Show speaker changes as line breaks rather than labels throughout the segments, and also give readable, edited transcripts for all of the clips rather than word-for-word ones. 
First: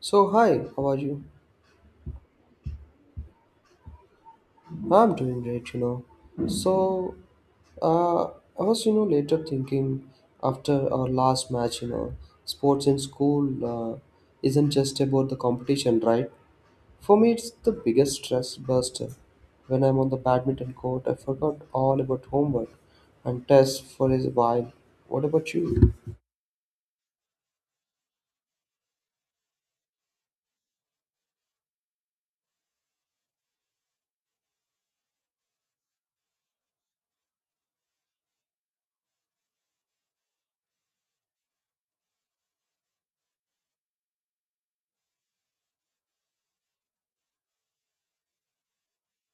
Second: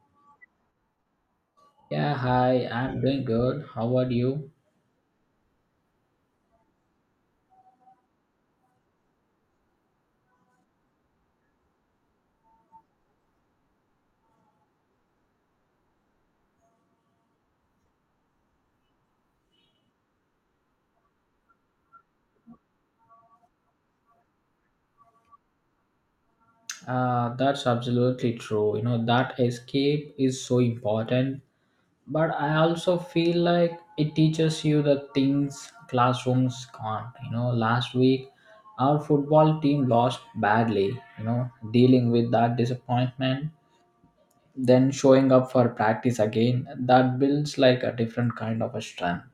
So hi, how are you?
Yeah, hi, I'm doing good. How about you?
I'm doing great. So I was, later thinking after our last match, sports in school uh, isn't just about the competition, right? For me, it's the biggest stress buster. When I'm on the badminton court, I forgot all about homework and tests for a while. What about you?
That's absolutely true. You know, that escape is so important, but I also feel like it teaches you the things classrooms can't. You know, last week our football team lost badly, you know, dealing with that disappointment, then showing up for practice again, that builds like a different kind of a strength.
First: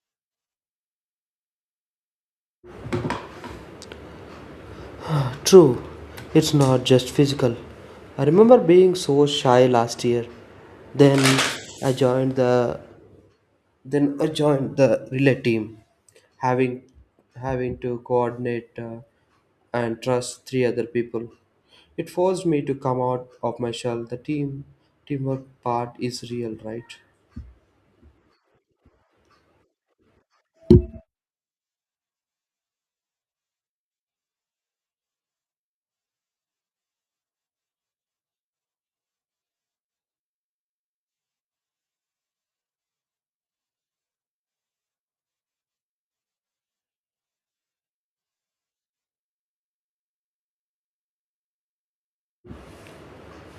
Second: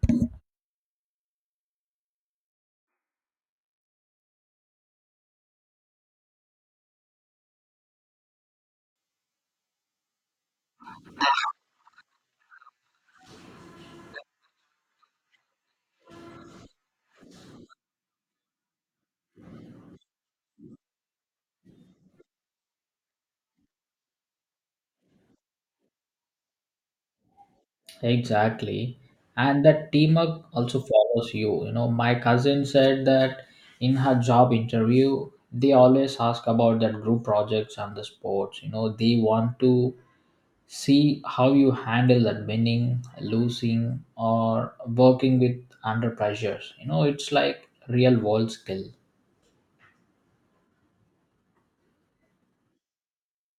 True, it's not just physical. I remember being so shy last year. Then I joined the then I joined the relay team, having having to coordinate and trust three other people. It forced me to come out of my shell. The teamwork part is real, right?
Exactly. And that teamwork also follows you. You know, my cousin said that in her job interview, they always ask about that group projects and the sports. You know, they want to see how you handle that winning, losing, or working with under pressures. You know, it's like real world skill.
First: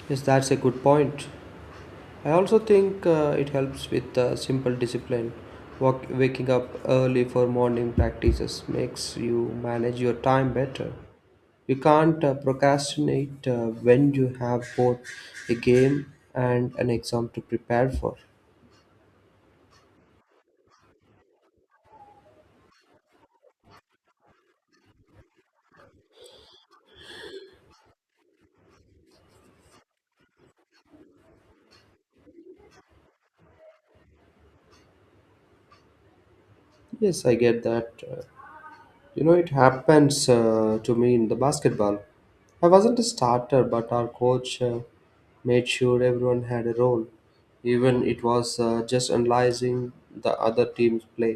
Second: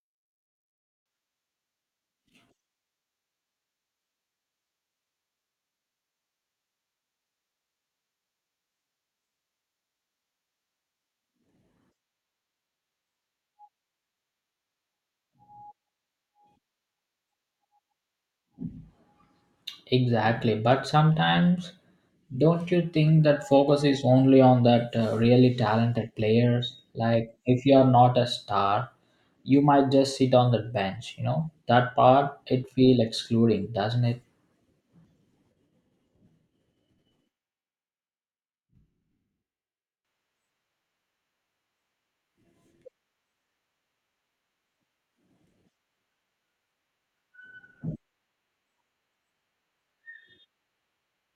Yes, that's a good point. I also think it helps with simple discipline. Waking up early for morning practices makes you manage your time better. You can't procrastinate when you have both a game and an exam to prepare for.
Exactly, but sometimes don't you think that focus is only on that really talented players? Like if you are not a star, you might just sit on the bench. You know that part it feel excluding, doesn't it?
Yes, I get that. It happens to me in the basketball. I wasn't a starter, but our coach made sure everyone had a role, even it was just analyzing the other team's play.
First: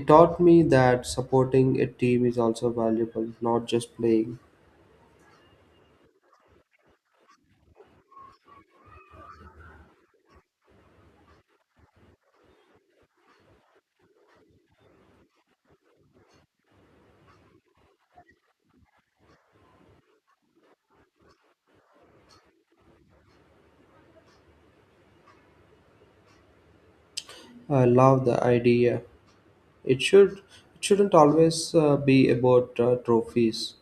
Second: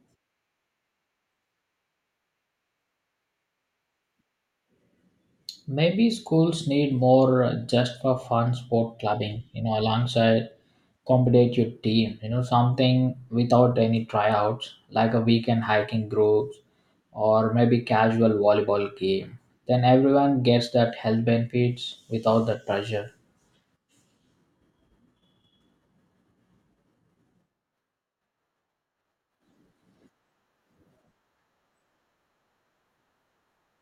It taught me that supporting a team is also valuable, not just playing.
Maybe schools need more just for fun sport clubbing, you know, alongside competitive team, you know, something without any tryouts, like a weekend hiking groups or maybe casual volleyball game. Then everyone gets that health benefits without the pressure.
I love the idea. It shouldn't always be about trophies.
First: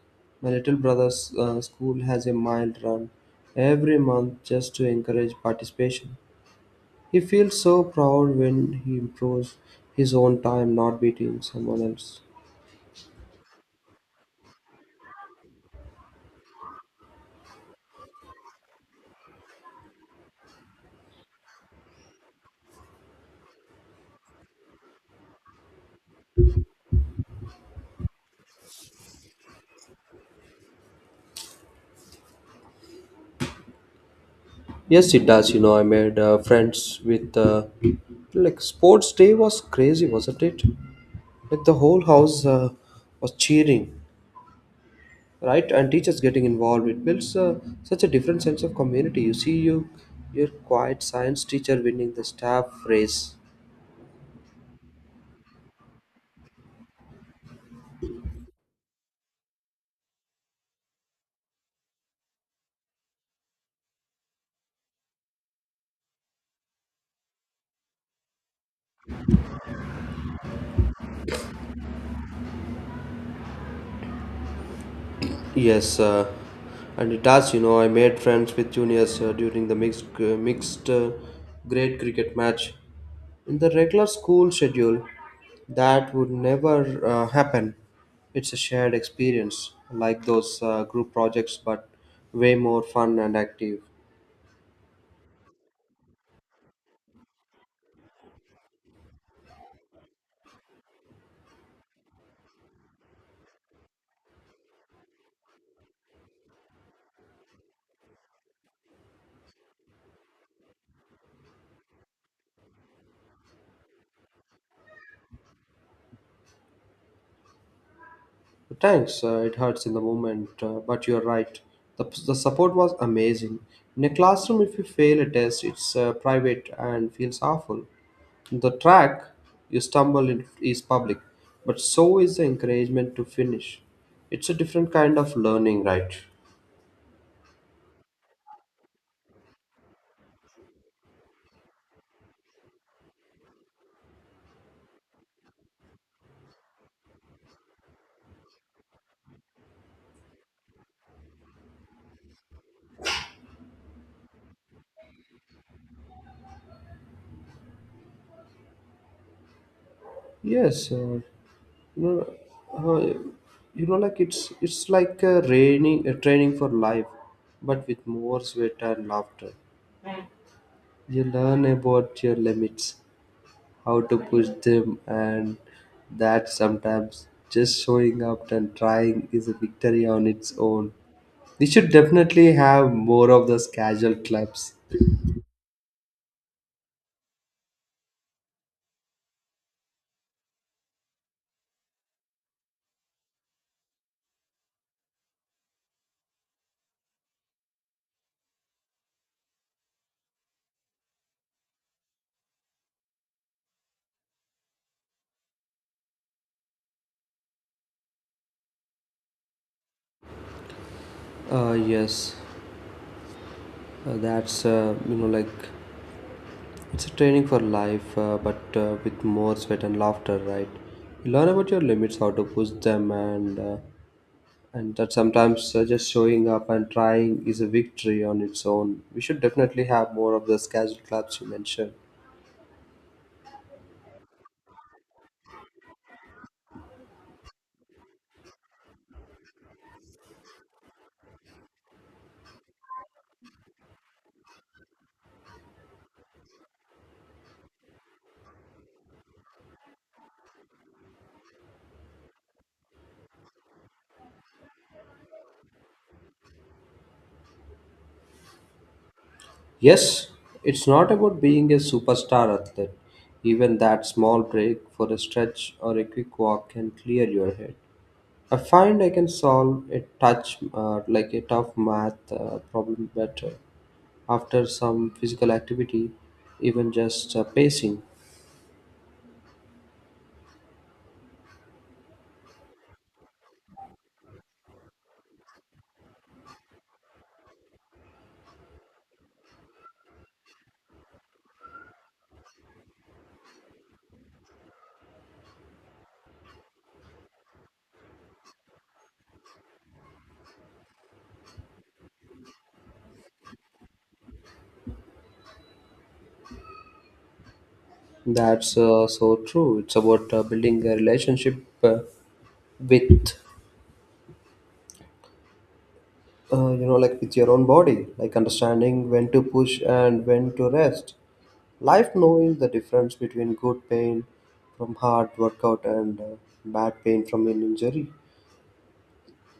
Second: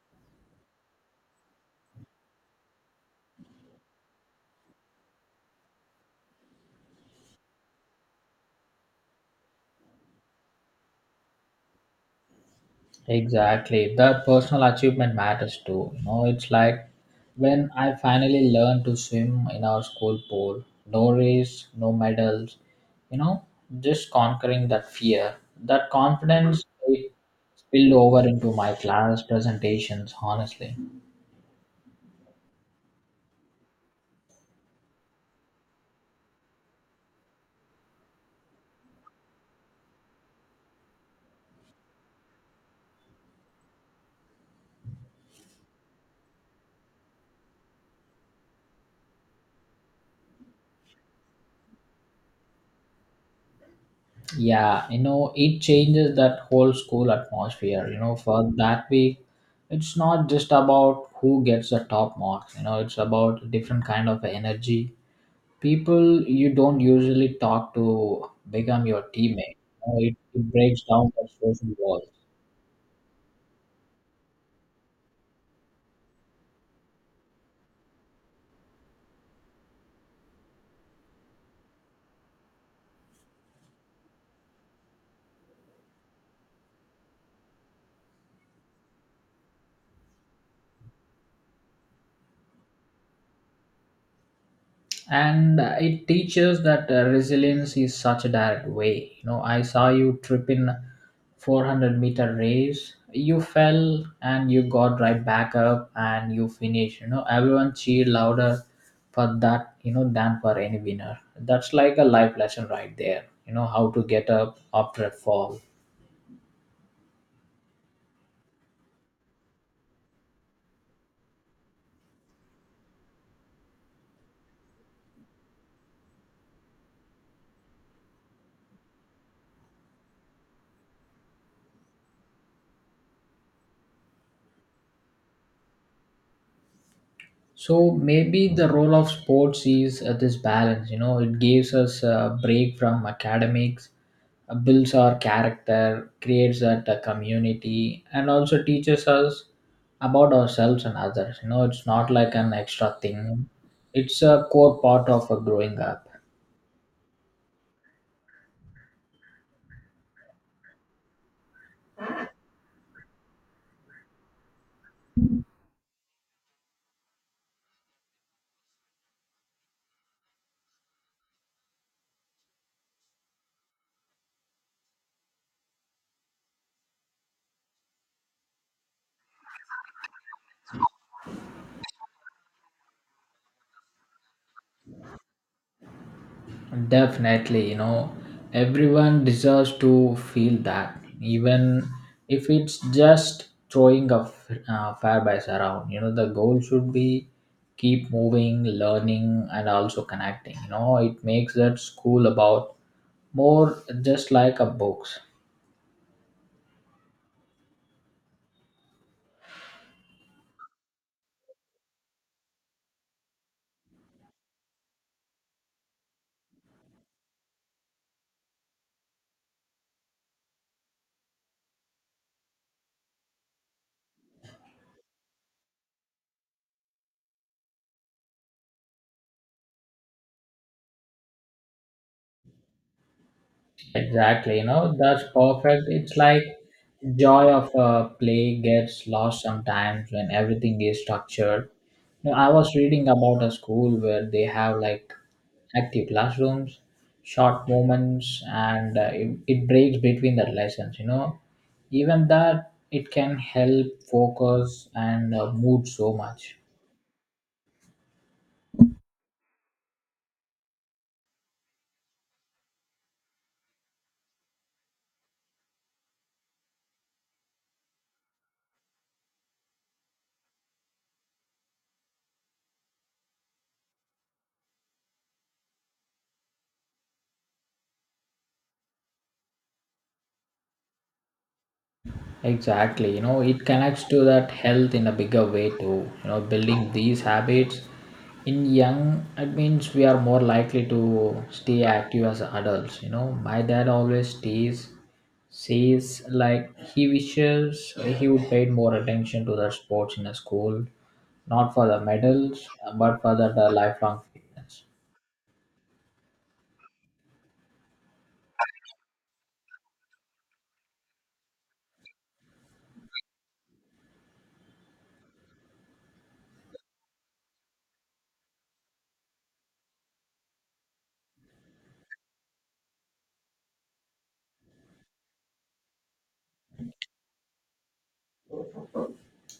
My little brother's school has a mile run every month just to encourage participation. He feels so proud when he improves his own time, not beating someone else.
Exactly. That personal achievement matters too. You know, it's like when I finally learned to swim in our school pool, no race, no medals, you know, just conquering that fear. That confidence it spilled over into my class presentations, honestly.
Yes, it does. I made friends with like sports day was crazy, wasn't it? Like the whole house was cheering, right? And teachers getting involved. It builds such a different sense of community. You see, your quiet science teacher winning the staff race.
Yeah, you know, it changes that whole school atmosphere. You know, for that week, it's not just about who gets the top marks, you know, it's about different kind of energy people you don't usually talk to become your teammate. You know, it breaks down the social walls.
Yes, and it has, I made friends with juniors during the mixed grade cricket match. In the regular school schedule, that would never happen. It's a shared experience, like those group projects, but way more fun and active.
And it teaches that resilience is such a direct way. You know, I saw you trip in 400-meter race. You fell and you got right back up and you finished. You know, everyone cheered louder for that, you know, than for any winner. That's like a life lesson right there. You know, how to get up after a fall.
Thanks, it hurts in the moment, but you're right. The support was amazing. In a classroom, if you fail a test, it's private and feels awful. The track you stumble in is public, but so is the encouragement to finish. It's a different kind of learning, right?
So maybe the role of sports is this balance. You know, it gives us a break from academics, builds our character, creates that community, and also teaches us about ourselves and others. You know, it's not like an extra thing; it's a core part of growing up.
Yes, know, uh, like it's like a training for life, but with more sweat and laughter. You learn about your limits, how to push them, and that sometimes just showing up and trying is a victory on its own. We should definitely have more of those casual clubs.
Definitely, you know, everyone deserves to feel that, even if it's just throwing a fairbies around. You know, the goal should be keep moving, learning, and also connecting. You know, it makes that school about more just like a books.
Yes, that's like it's a training for life, but with more sweat and laughter, right? You learn about your limits, how to push them, and and that sometimes just showing up and trying is a victory on its own. We should definitely have more of those casual clubs you mentioned.
Exactly, you know, that's perfect. It's like joy of a play gets lost sometimes when everything is structured. You know, I was reading about a school where they have like active classrooms, short moments, and it breaks between the lessons, you know. Even that, it can help focus and mood so much.
Yes, it's not about being a superstar athlete. Even that small break for a stretch or a quick walk can clear your head. I find I can solve like a tough math problem better after some physical activity, even just pacing.
Exactly, you know, it connects to that health in a bigger way too. You know, building these habits in young, it means we are more likely to stay active as adults. You know, my dad always stays says like he wishes he would pay more attention to the sports in a school, not for the medals, but for the lifelong fitness.
That's so true. It's about building a relationship with you know like with your own body, like understanding when to push and when to rest life, knowing the difference between good pain from hard workout and bad pain from an injury.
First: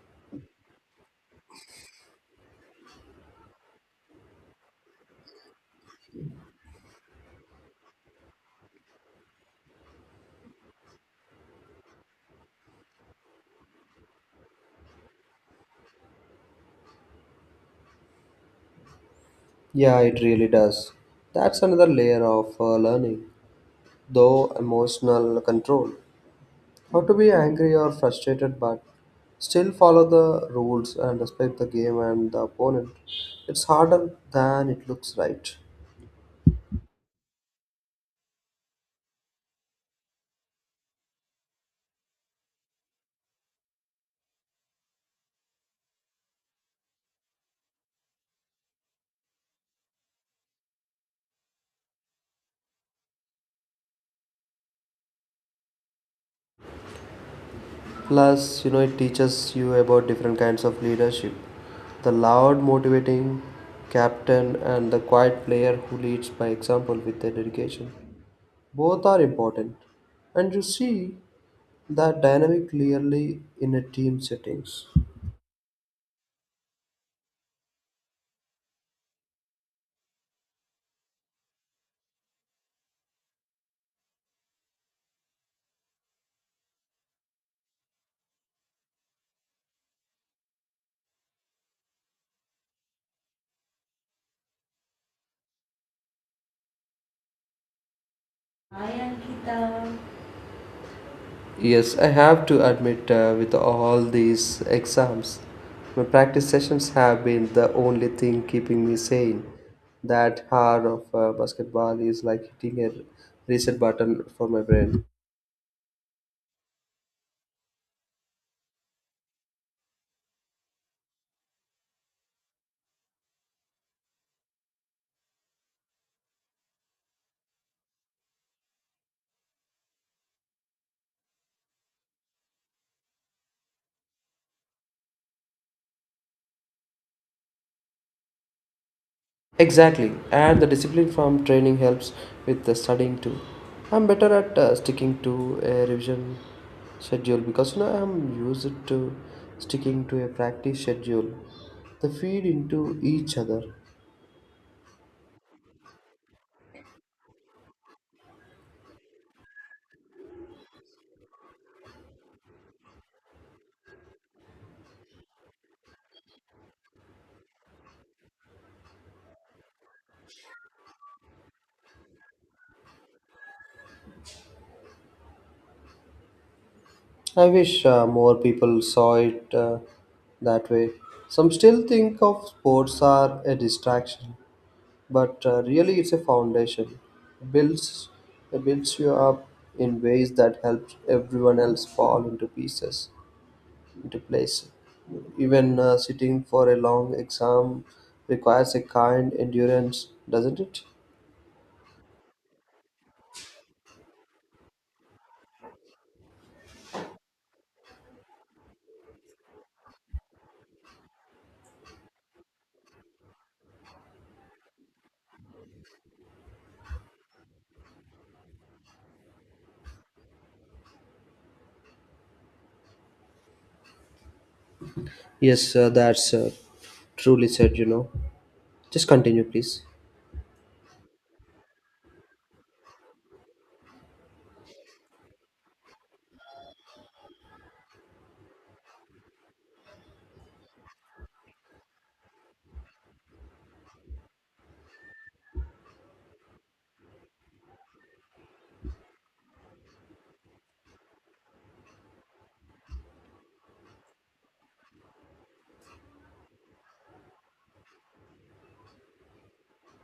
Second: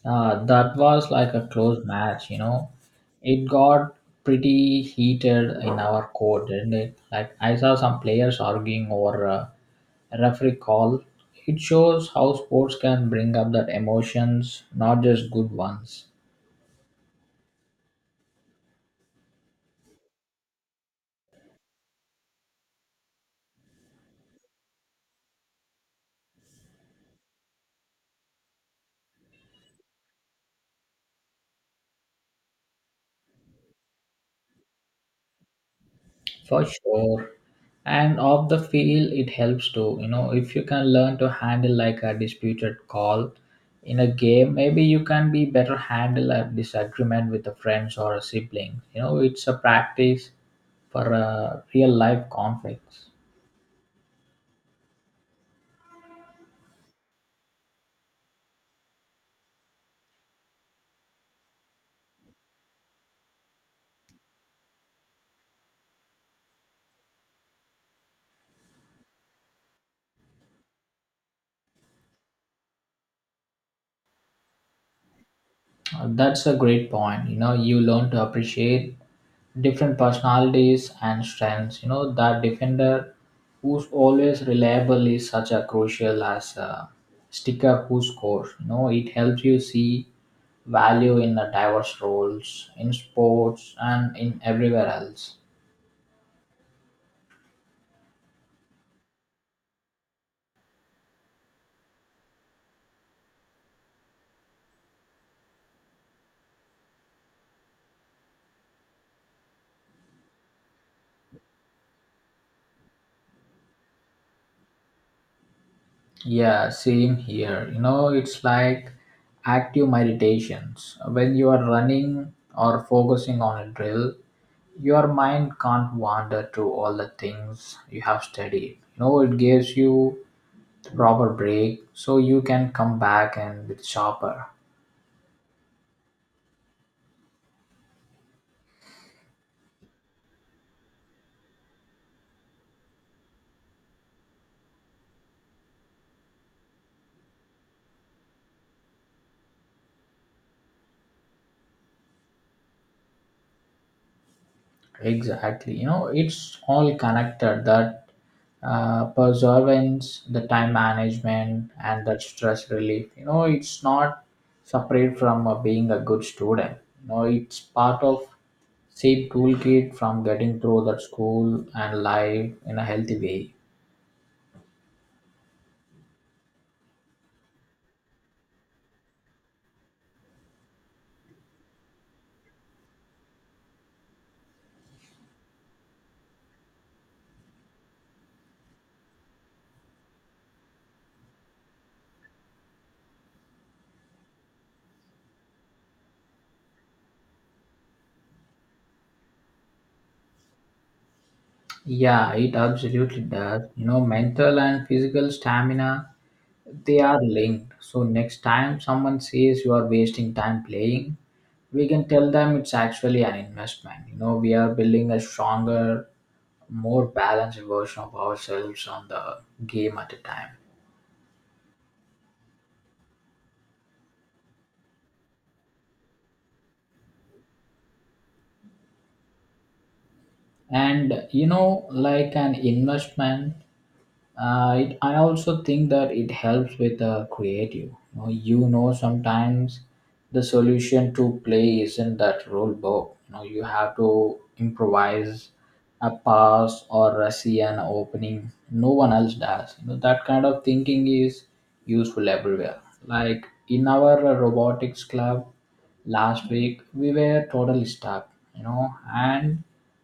That was like a close match, you know. It got pretty heated in our court, didn't it? Like I saw some players arguing over a referee call. It shows how sports can bring up that emotions, not just good ones.
Yeah, it really does. That's another layer of learning, though emotional control. How to be angry or frustrated but still follow the rules and respect the game and the opponent. It's harder than it looks, right?
For sure. And off the field, it helps too. You know, if you can learn to handle like a disputed call in a game, maybe you can be better handle a disagreement with a friends or a sibling. You know, it's a practice for a real life conflicts.
Plus, it teaches you about different kinds of leadership. The loud, motivating captain and the quiet player who leads by example with their dedication. Both are important. And you see that dynamic clearly in a team settings.
That's a great point. You know, you learn to appreciate different personalities and strengths. You know, that defender who's always reliable is such a crucial as a sticker who scores. You know, it helps you see value in the diverse roles in sports and in everywhere else.
Hi Ankita. Yes, I have to admit, with all these exams, my practice sessions have been the only thing keeping me sane. That hour of basketball is like hitting a reset button for my brain.
Yeah, same here. You know, it's like active meditations. When you are running or focusing on a drill, your mind can't wander to all the things you have studied. You know, it gives you the proper break so you can come back and with sharper.
Exactly, and the discipline from training helps with the studying too. I'm better at sticking to a revision schedule because I'm used to sticking to a practice schedule. They feed into each other.
Exactly. You know, it's all connected that perseverance, the time management, and that stress relief. You know, it's not separate from being a good student. You know, it's part of same toolkit from getting through that school and life in a healthy way.
I wish more people saw it that way. Some still think of sports are a distraction, but really it's a foundation. It builds it builds you up in ways that helps everyone else fall into pieces, into place. Even sitting for a long exam requires a kind endurance, doesn't it?
Yeah, it absolutely does. You know, mental and physical stamina, they are linked. So next time someone says you are wasting time playing, we can tell them it's actually an investment. You know, we are building a stronger, more balanced version of ourselves on the game at a time.
Yes, that's truly said. You know, just continue, please.
And you know like an investment I also think that it helps with the creative you know sometimes the solution to play isn't that rule book. You know you have to improvise a pass or a see an opening no one else does. You know that kind of thinking is useful everywhere, like in our robotics club last week we were totally stuck, you know, and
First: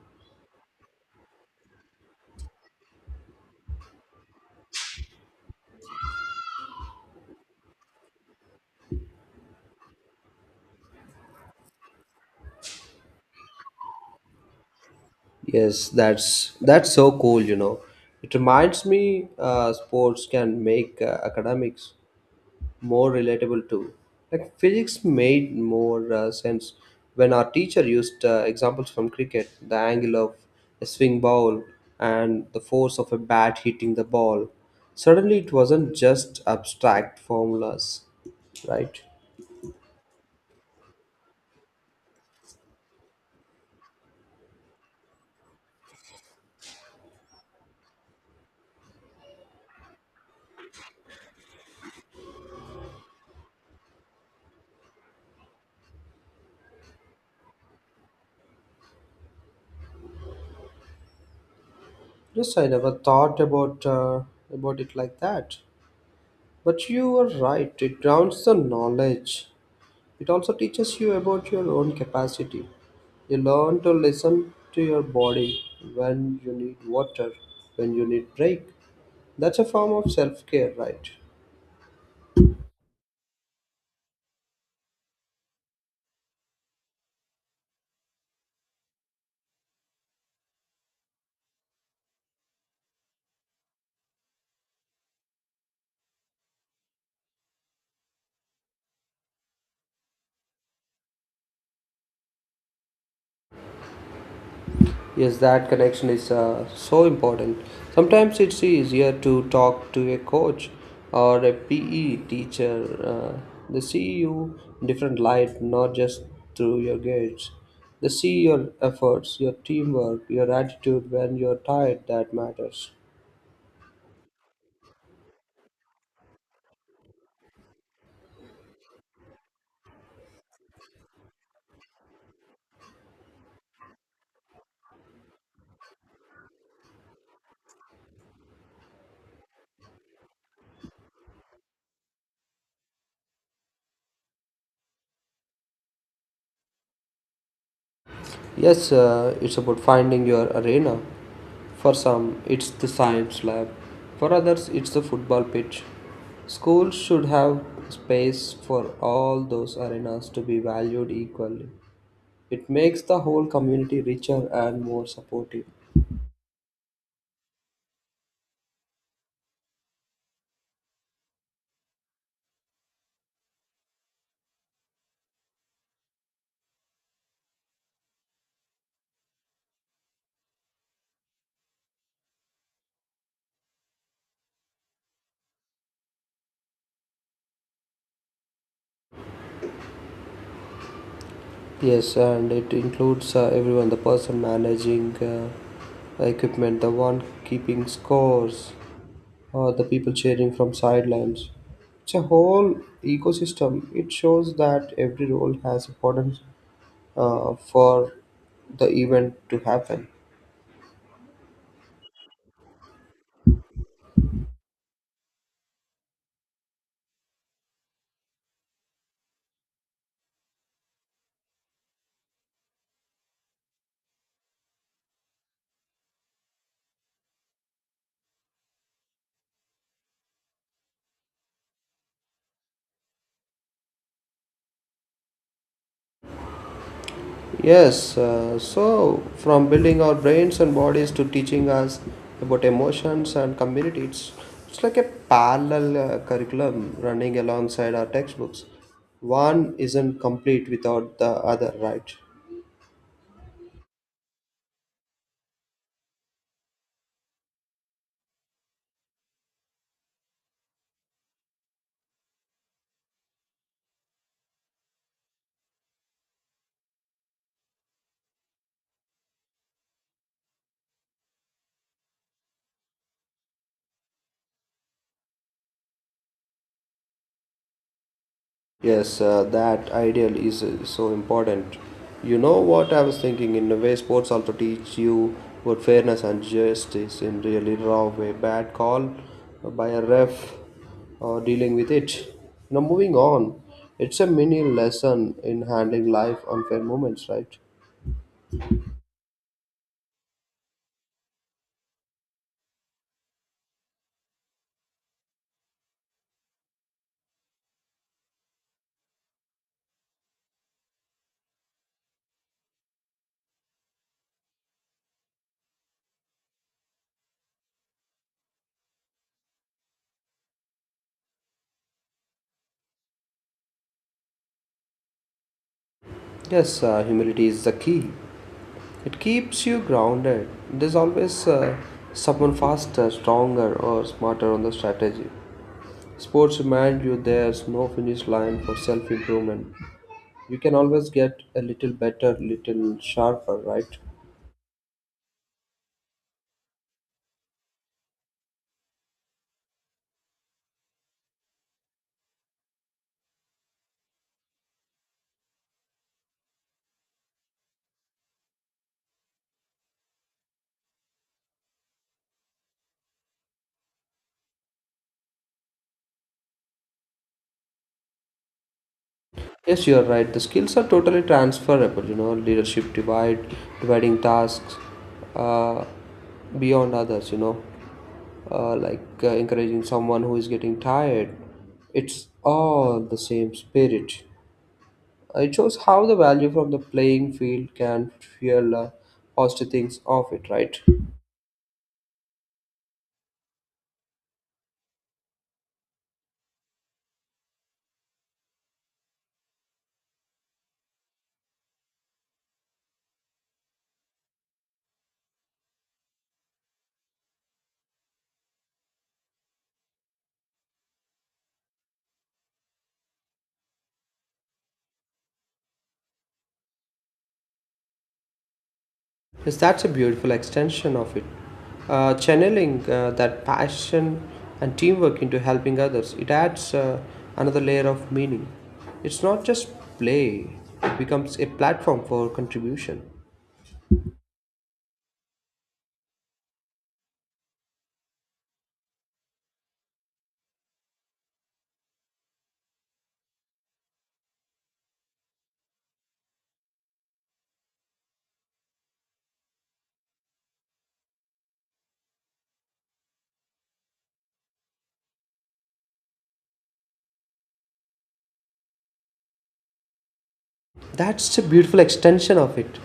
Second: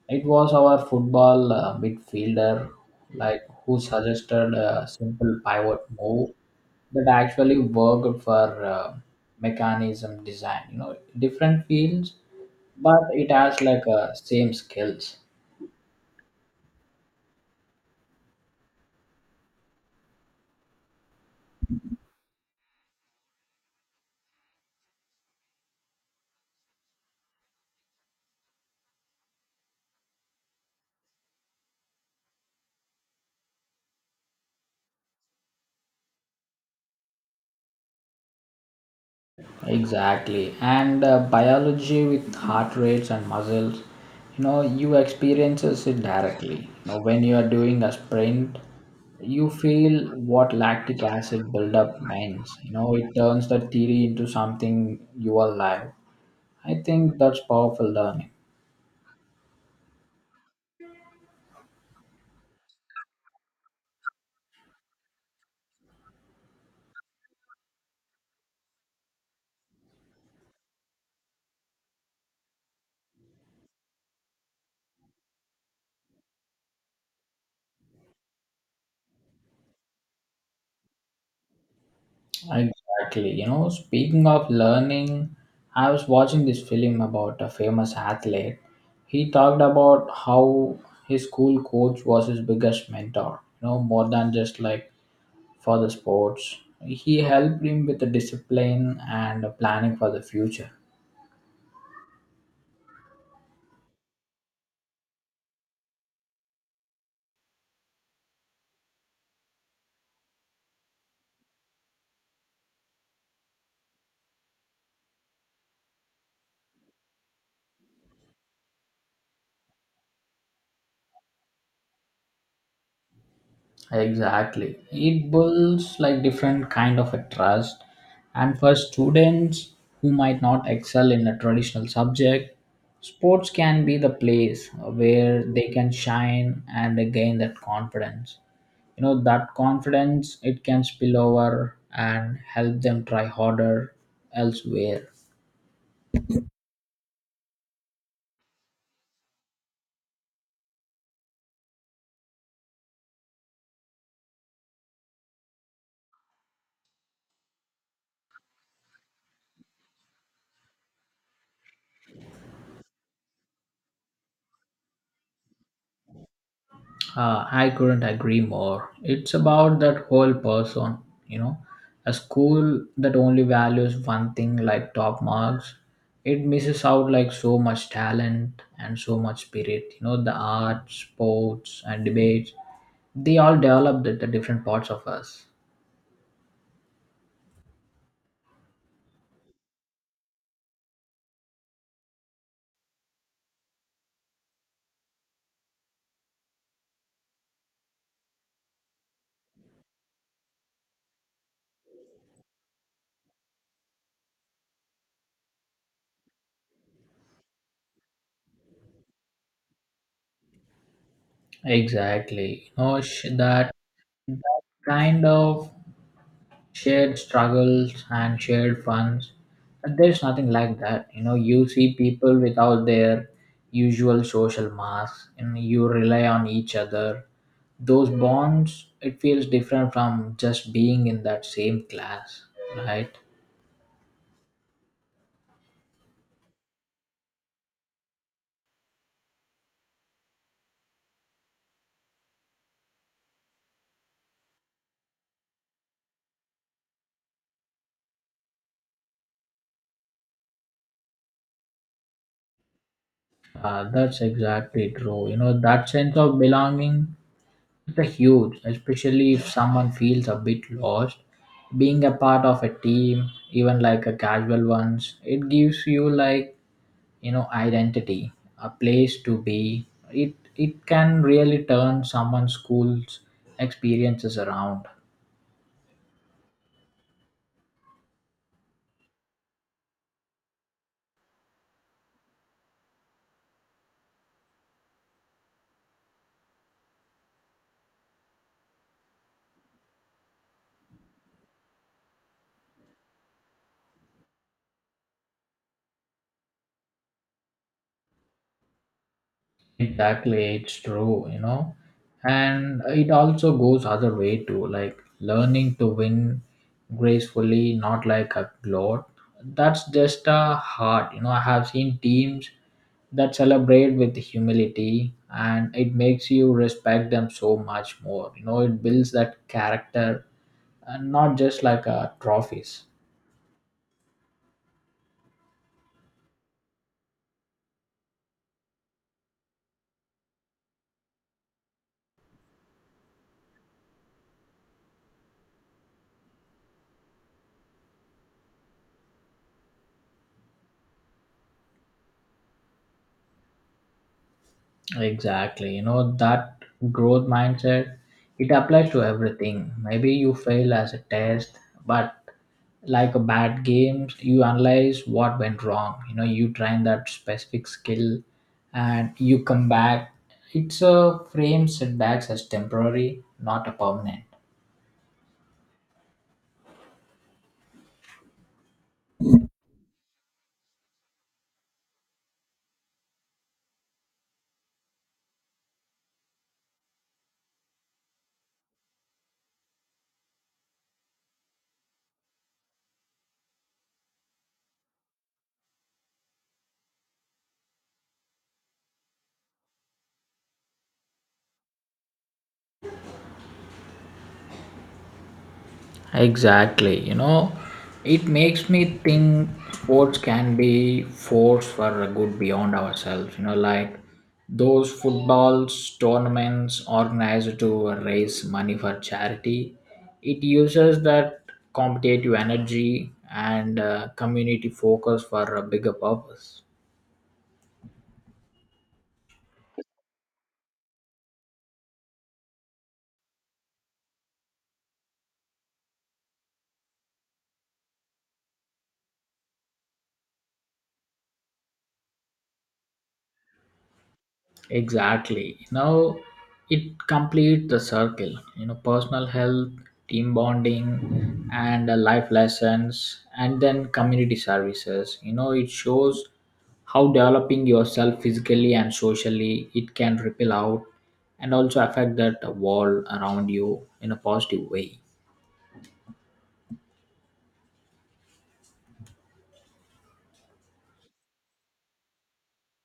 it was our football midfielder like who suggested a simple pivot move that actually worked for mechanism design. You know different fields but it has like same skills.
Yes, that's so cool. It reminds me sports can make academics more relatable too. Like physics made more sense when our teacher used examples from cricket, the angle of a swing ball and the force of a bat hitting the ball. Suddenly it wasn't just abstract formulas, right?
Exactly. And biology with heart rates and muscles, you know, you experiences it directly. You know, when you are doing a sprint, you feel what lactic acid buildup means. You know, it turns the theory into something you are live. I think that's powerful learning.
Yes, I never thought about it like that. But you are right, it grounds the knowledge. It also teaches you about your own capacity. You learn to listen to your body when you need water, when you need break. That's a form of self care, right?
Exactly. You know, speaking of learning, I was watching this film about a famous athlete. He talked about how his school coach was his biggest mentor, you know, more than just like for the sports. He helped him with the discipline and planning for the future.
Yes, that connection is so important. Sometimes it's easier to talk to a coach or a PE teacher. uh, they see you in different light, not just through your grades. They see your efforts, your teamwork, your attitude when you're tired. That matters.
Exactly. It builds like different kind of a trust and for students who might not excel in a traditional subject, sports can be the place where they can shine and they gain that confidence. You know that confidence it can spill over and help them try harder elsewhere.
Yes, it's about finding your arena. For some, it's the science lab. For others, it's the football pitch. Schools should have space for all those arenas to be valued equally. It makes the whole community richer and more supportive.
I couldn't agree more. It's about that whole person, you know. A school that only values one thing like top marks, it misses out like so much talent and so much spirit. You know, the arts, sports, and debates, they all develop the different parts of us.
Yes, and it includes everyone, the person managing equipment, the one keeping scores, the people cheering from sidelines. It's a whole ecosystem. It shows that every role has importance for the event to happen.
Exactly. You know, that kind of shared struggles and shared funds. But there's nothing like that. You know, you see people without their usual social mask, and you rely on each other. Those bonds, it feels different from just being in that same class, right?
Yes, so from building our brains and bodies to teaching us about emotions and community, it's like a parallel curriculum running alongside our textbooks. One isn't complete without the other, right?
That's exactly true. You know, that sense of belonging is a huge, especially if someone feels a bit lost. Being a part of a team, even like a casual ones, it gives you like you know identity, a place to be. It can really turn someone's school's experiences around.
Yes, that ideal is so important. You know what I was thinking? In a way, sports also teach you what fairness and justice in really raw way. Bad call by a ref or dealing with it. Now, moving on, it's a mini lesson in handling life unfair moments, right?
Exactly, it's true, you know. And it also goes other way too, like learning to win gracefully, not like a gloat. That's just a heart, you know. I have seen teams that celebrate with humility and it makes you respect them so much more. You know, it builds that character and not just like a trophies.
Yes, humility is the key. It keeps you grounded. There's always someone faster, stronger, or smarter on the strategy. Sports remind you there's no finish line for self improvement. You can always get a little better, little sharper, right?
Exactly. You know, that growth mindset, it applies to everything. Maybe you fail as a test, but like a bad games, you analyze what went wrong. You know, you train that specific skill and you come back. It's a frame setbacks as temporary, not a permanent.
Yes, you are right. The skills are totally transferable, leadership dividing tasks uh, beyond others, like encouraging someone who is getting tired. It's all the same spirit. It shows how the value from the playing field can fuel positive things of it, right?
Exactly. You know, it makes me think sports can be force for a good beyond ourselves. You know, like those footballs tournaments organized to raise money for charity. It uses that competitive energy and community focus for a bigger purpose.
Yes, that's a beautiful extension of it. Channeling that passion and teamwork into helping others, it adds another layer of meaning. It's not just play, it becomes a platform for contribution.
Exactly. Now it completes the circle. You know, personal health, team bonding, and life lessons, and then community services. You know, it shows how developing yourself physically and socially it can ripple out and also affect that world around you in a positive way.
That's a beautiful extension of it.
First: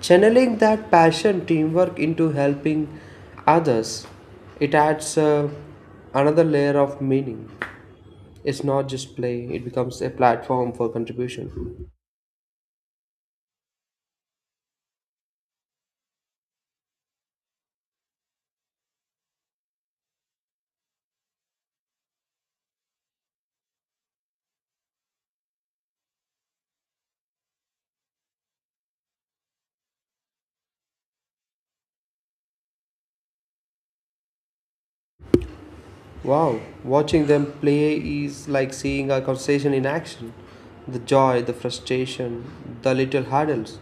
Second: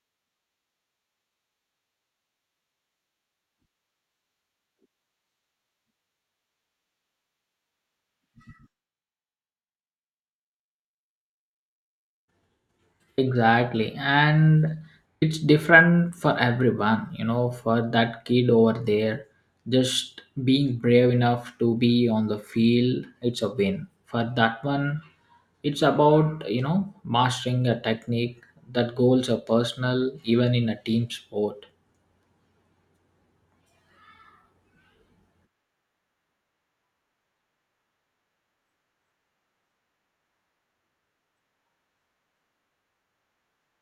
Channeling that passion, teamwork into helping others, it adds another layer of meaning. It's not just play, it becomes a platform for contribution.
Exactly. And it's different for everyone, you know, for that kid over there, just being brave enough to be on the field, it's a win. For that one, it's about, you know, mastering a technique that goals are personal, even in a team sport.
Wow, watching them play is like seeing a conversation in action. The joy, the frustration, the little hurdles.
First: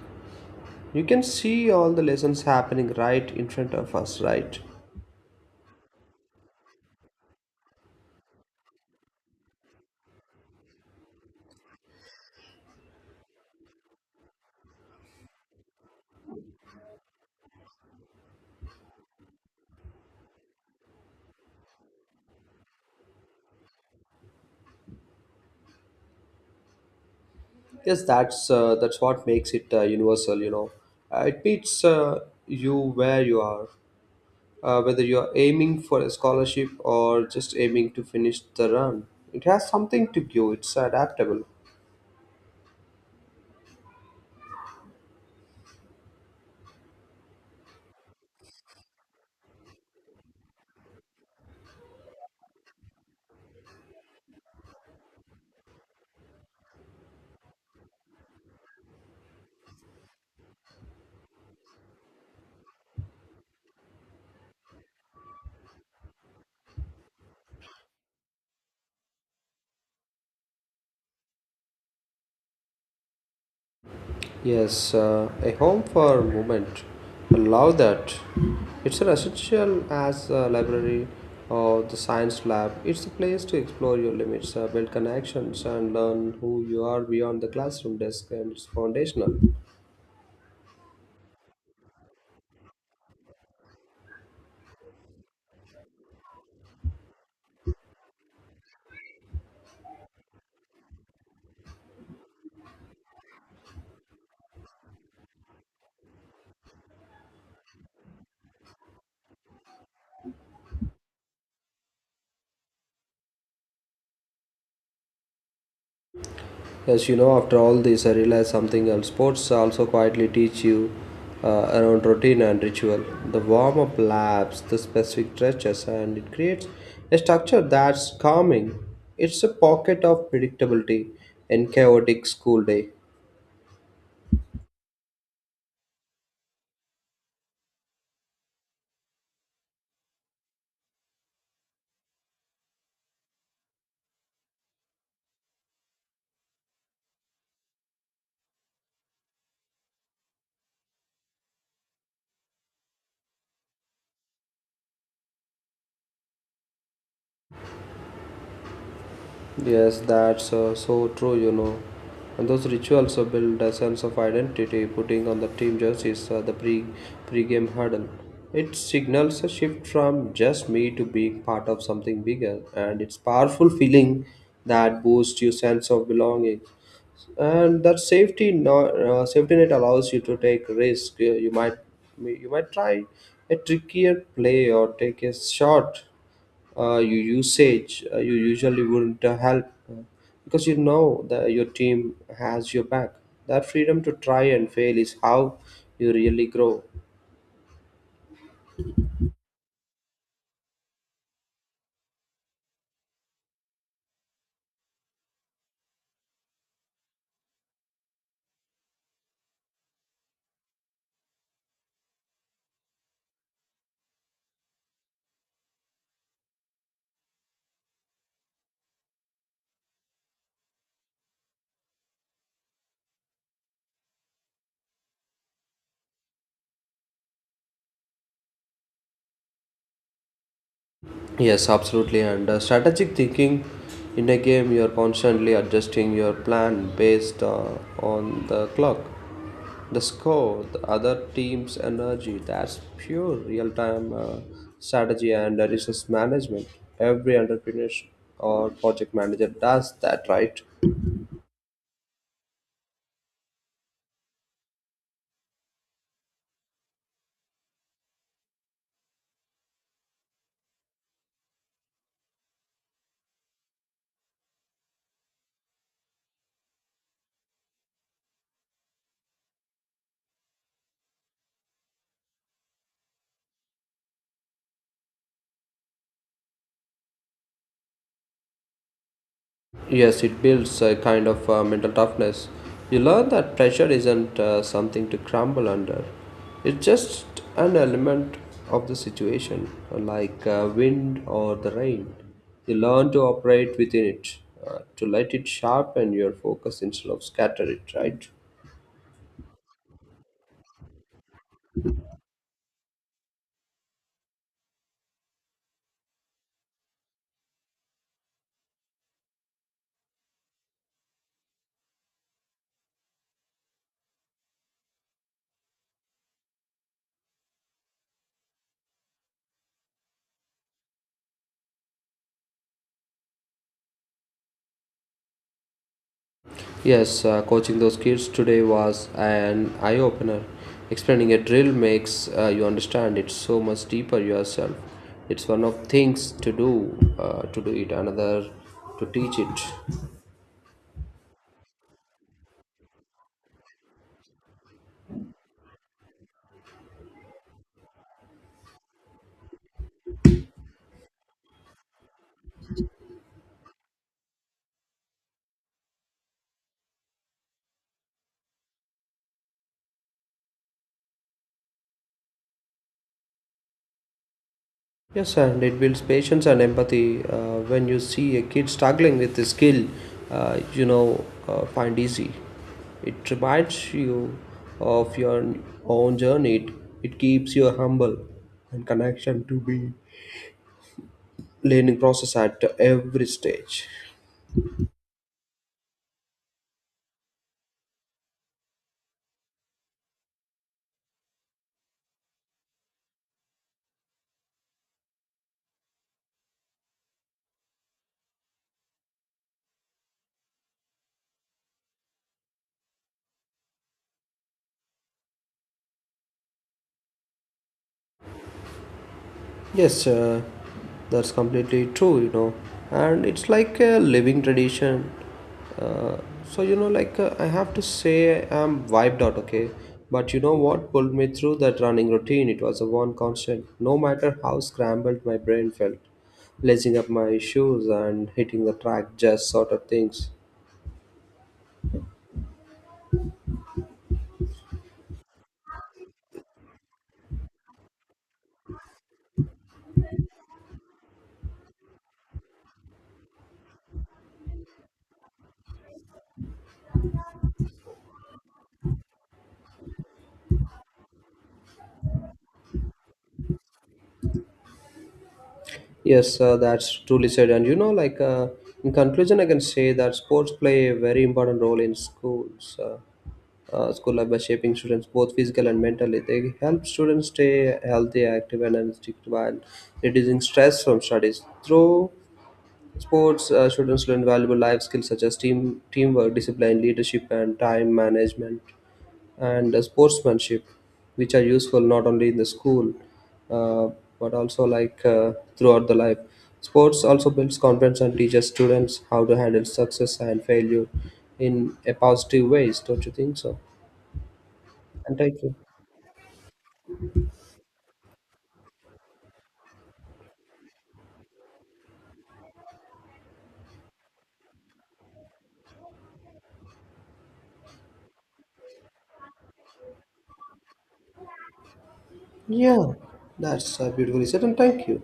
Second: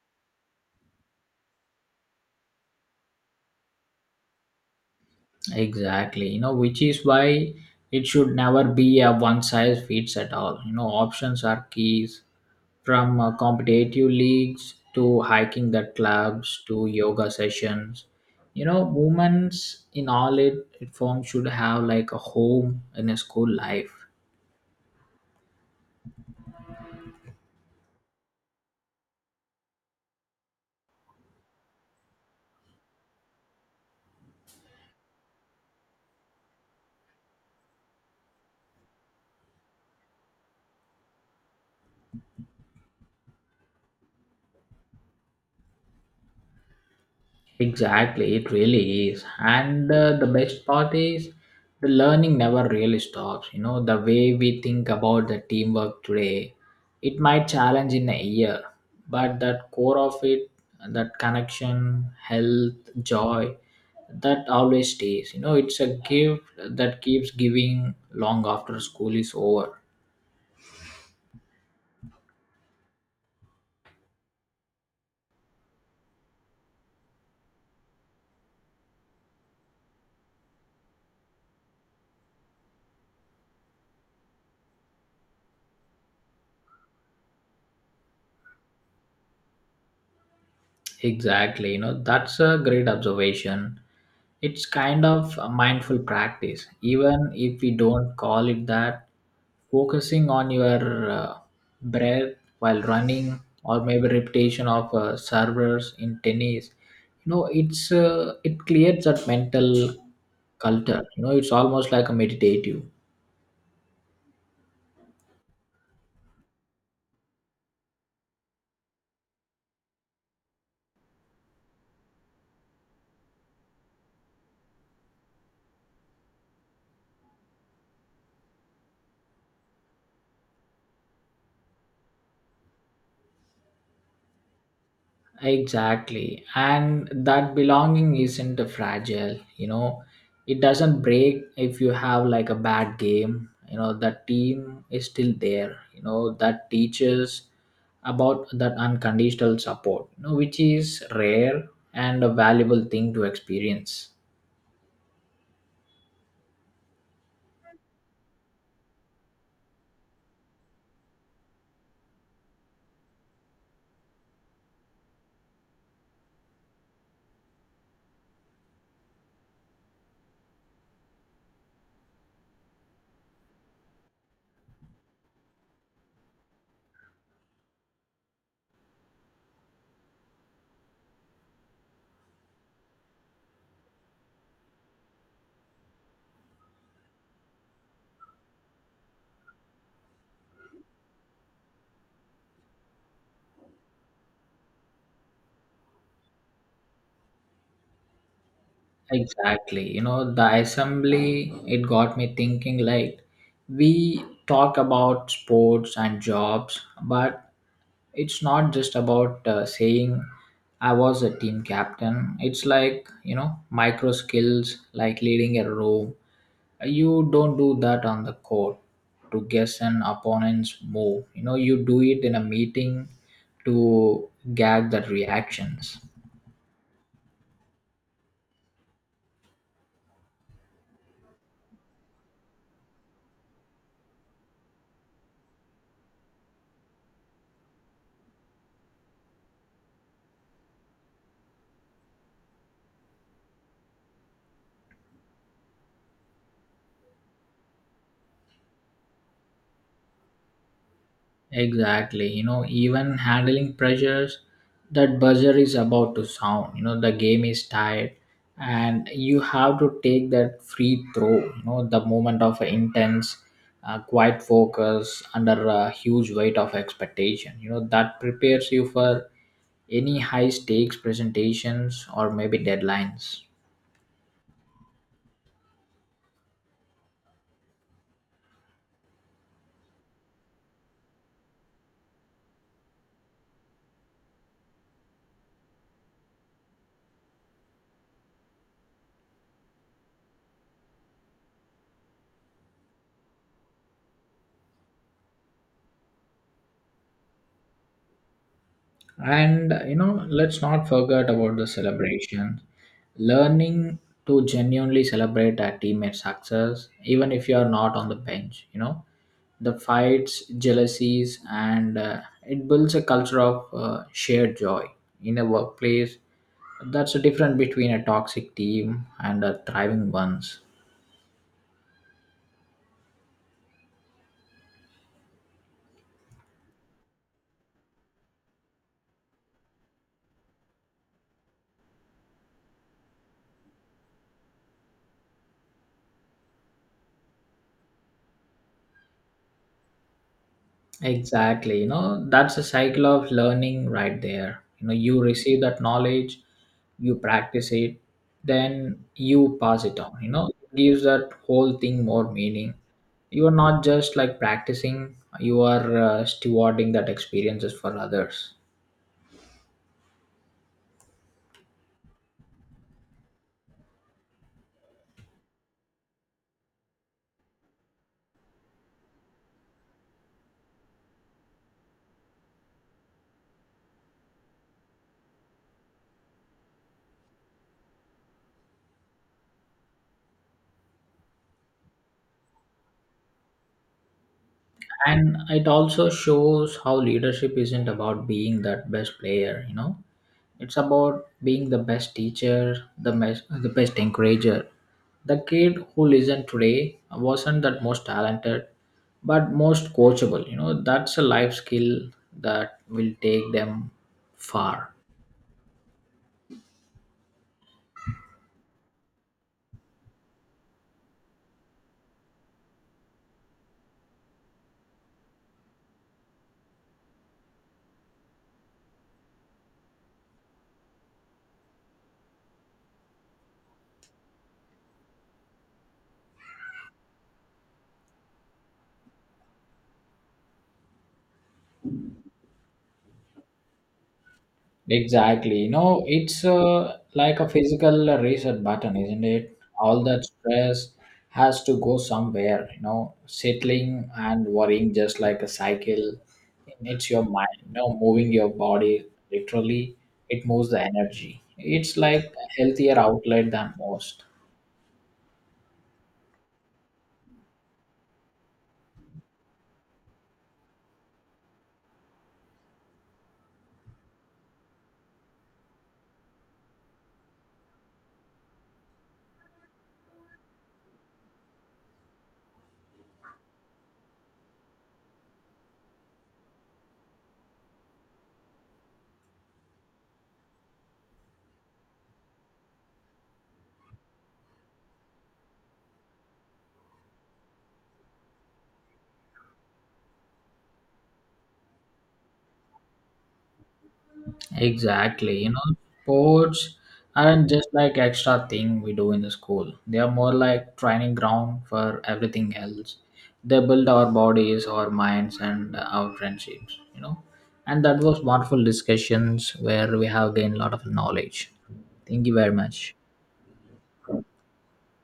You can see all the lessons happening right in front of us, right?
Exactly, you know, which is why it should never be a one size fits at all. You know, options are keys from competitive leagues to hiking that clubs to yoga sessions. You know, women's in all it, it form should have like a home in a school life.
Yes, that's what makes it universal. It meets you where you are, whether you are aiming for a scholarship or just aiming to finish the run. It has something to give. It's adaptable.
Exactly, it really is. And the best part is the learning never really stops. You know, the way we think about the teamwork today, it might challenge in a year, but that core of it, that connection, health, joy, that always stays. You know, it's a gift that keeps giving long after school is over.
Yes, a home for movement. I love that. It's an essential as a library or the science lab. It's a place to explore your limits, build connections, and learn who you are beyond the classroom desk, and it's foundational.
Exactly, you know, that's a great observation. It's kind of a mindful practice, even if we don't call it that. Focusing on your breath while running, or maybe repetition of servers in tennis, you know, it creates that mental culture. You know, it's almost like a meditative.
Yes, after all this, I realized something else. Sports also quietly teach you around routine and ritual. The warm up laps, the specific stretches, and it creates a structure that's calming. It's a pocket of predictability in chaotic school day.
Exactly. And that belonging isn't fragile, you know. It doesn't break if you have like a bad game. You know, that team is still there. You know, that teaches about that unconditional support, you know, which is rare and a valuable thing to experience.
Yes, that's so true. And those rituals build a sense of identity, putting on the team jerseys, the pre-game huddle. It signals a shift from just me to being part of something bigger, and it's powerful feeling that boosts your sense of belonging. And that safety no, safety net allows you to take risk. You might try a trickier play or take a shot, you usually wouldn't help because you know that your team has your back. That freedom to try and fail is how you really grow.
Exactly. You know, the assembly, it got me thinking like, we talk about sports and jobs, but it's not just about saying I was a team captain. It's like, you know, micro skills like leading a room. You don't do that on the court to guess an opponent's move. You know, you do it in a meeting to gag the reactions.
Yes, absolutely, and strategic thinking in a game, you're constantly adjusting your plan based on the clock, the score, the other team's energy. That's pure real-time strategy and resource management. Every entrepreneur or project manager does that, right?
Exactly. You know, even handling pressures, that buzzer is about to sound. You know, the game is tied, and you have to take that free throw. You know, the moment of intense, quiet focus under a huge weight of expectation. You know, that prepares you for any high stakes presentations or maybe deadlines.
Yes, it builds a kind of mental toughness. You learn that pressure isn't something to crumble under, it's just an element of the situation, like wind or the rain. You learn to operate within it, to let it sharpen your focus instead of scatter it, right?
And you know, let's not forget about the celebration. Learning to genuinely celebrate a teammate's success, even if you are not on the bench, you know, the fights, jealousies, and it builds a culture of shared joy in a workplace. That's the difference between a toxic team and a thriving ones.
Yes, coaching those kids today was an eye opener. Explaining a drill makes you understand it so much deeper yourself. It's one of things to do it, another to teach it.
Exactly. You know, that's a cycle of learning right there. You know, you receive that knowledge, you practice it, then you pass it on. You know, it gives that whole thing more meaning. You are not just like practicing, you are stewarding that experiences for others.
Yes, and it builds patience and empathy. When you see a kid struggling with a skill, find easy. It reminds you of your own journey. It keeps you humble and connection to be learning process at every stage.
And it also shows how leadership isn't about being that best player, you know. It's about being the best teacher, the best encourager. The kid who listened today wasn't that most talented, but most coachable. You know, that's a life skill that will take them far.
Yes, that's completely true. And it's like a living tradition, uh, so like I have to say I'm wiped out, okay? But you know what pulled me through that running routine? It was a one constant no matter how scrambled my brain felt. Lacing up my shoes and hitting the track just sort of things.
Exactly. You know, it's like a physical reset button, isn't it? All that stress has to go somewhere, you know, settling and worrying just like a cycle. It's your mind, you know, moving your body literally, it moves the energy. It's like a healthier outlet than most.
Yes, that's truly said. And like in conclusion, I can say that sports play a very important role in schools, school life by shaping students both physical and mentally. They help students stay healthy, active, and energetic while reducing stress from studies. Through sports, students learn valuable life skills such as teamwork, discipline, leadership, and time management and sportsmanship, which are useful not only in the school uh, but also like throughout the life. Sports also builds confidence and teaches students how to handle success and failure in a positive ways. Don't you think so? And thank
Exactly. You
you.
know, sports aren't just like extra thing we do in the school. They are more like training ground for everything else. They build our bodies, our minds, and our friendships. You know, and that was wonderful discussions where we have gained a lot of knowledge. Thank you very
Yeah,
much.
that's beautifully said. And thank you.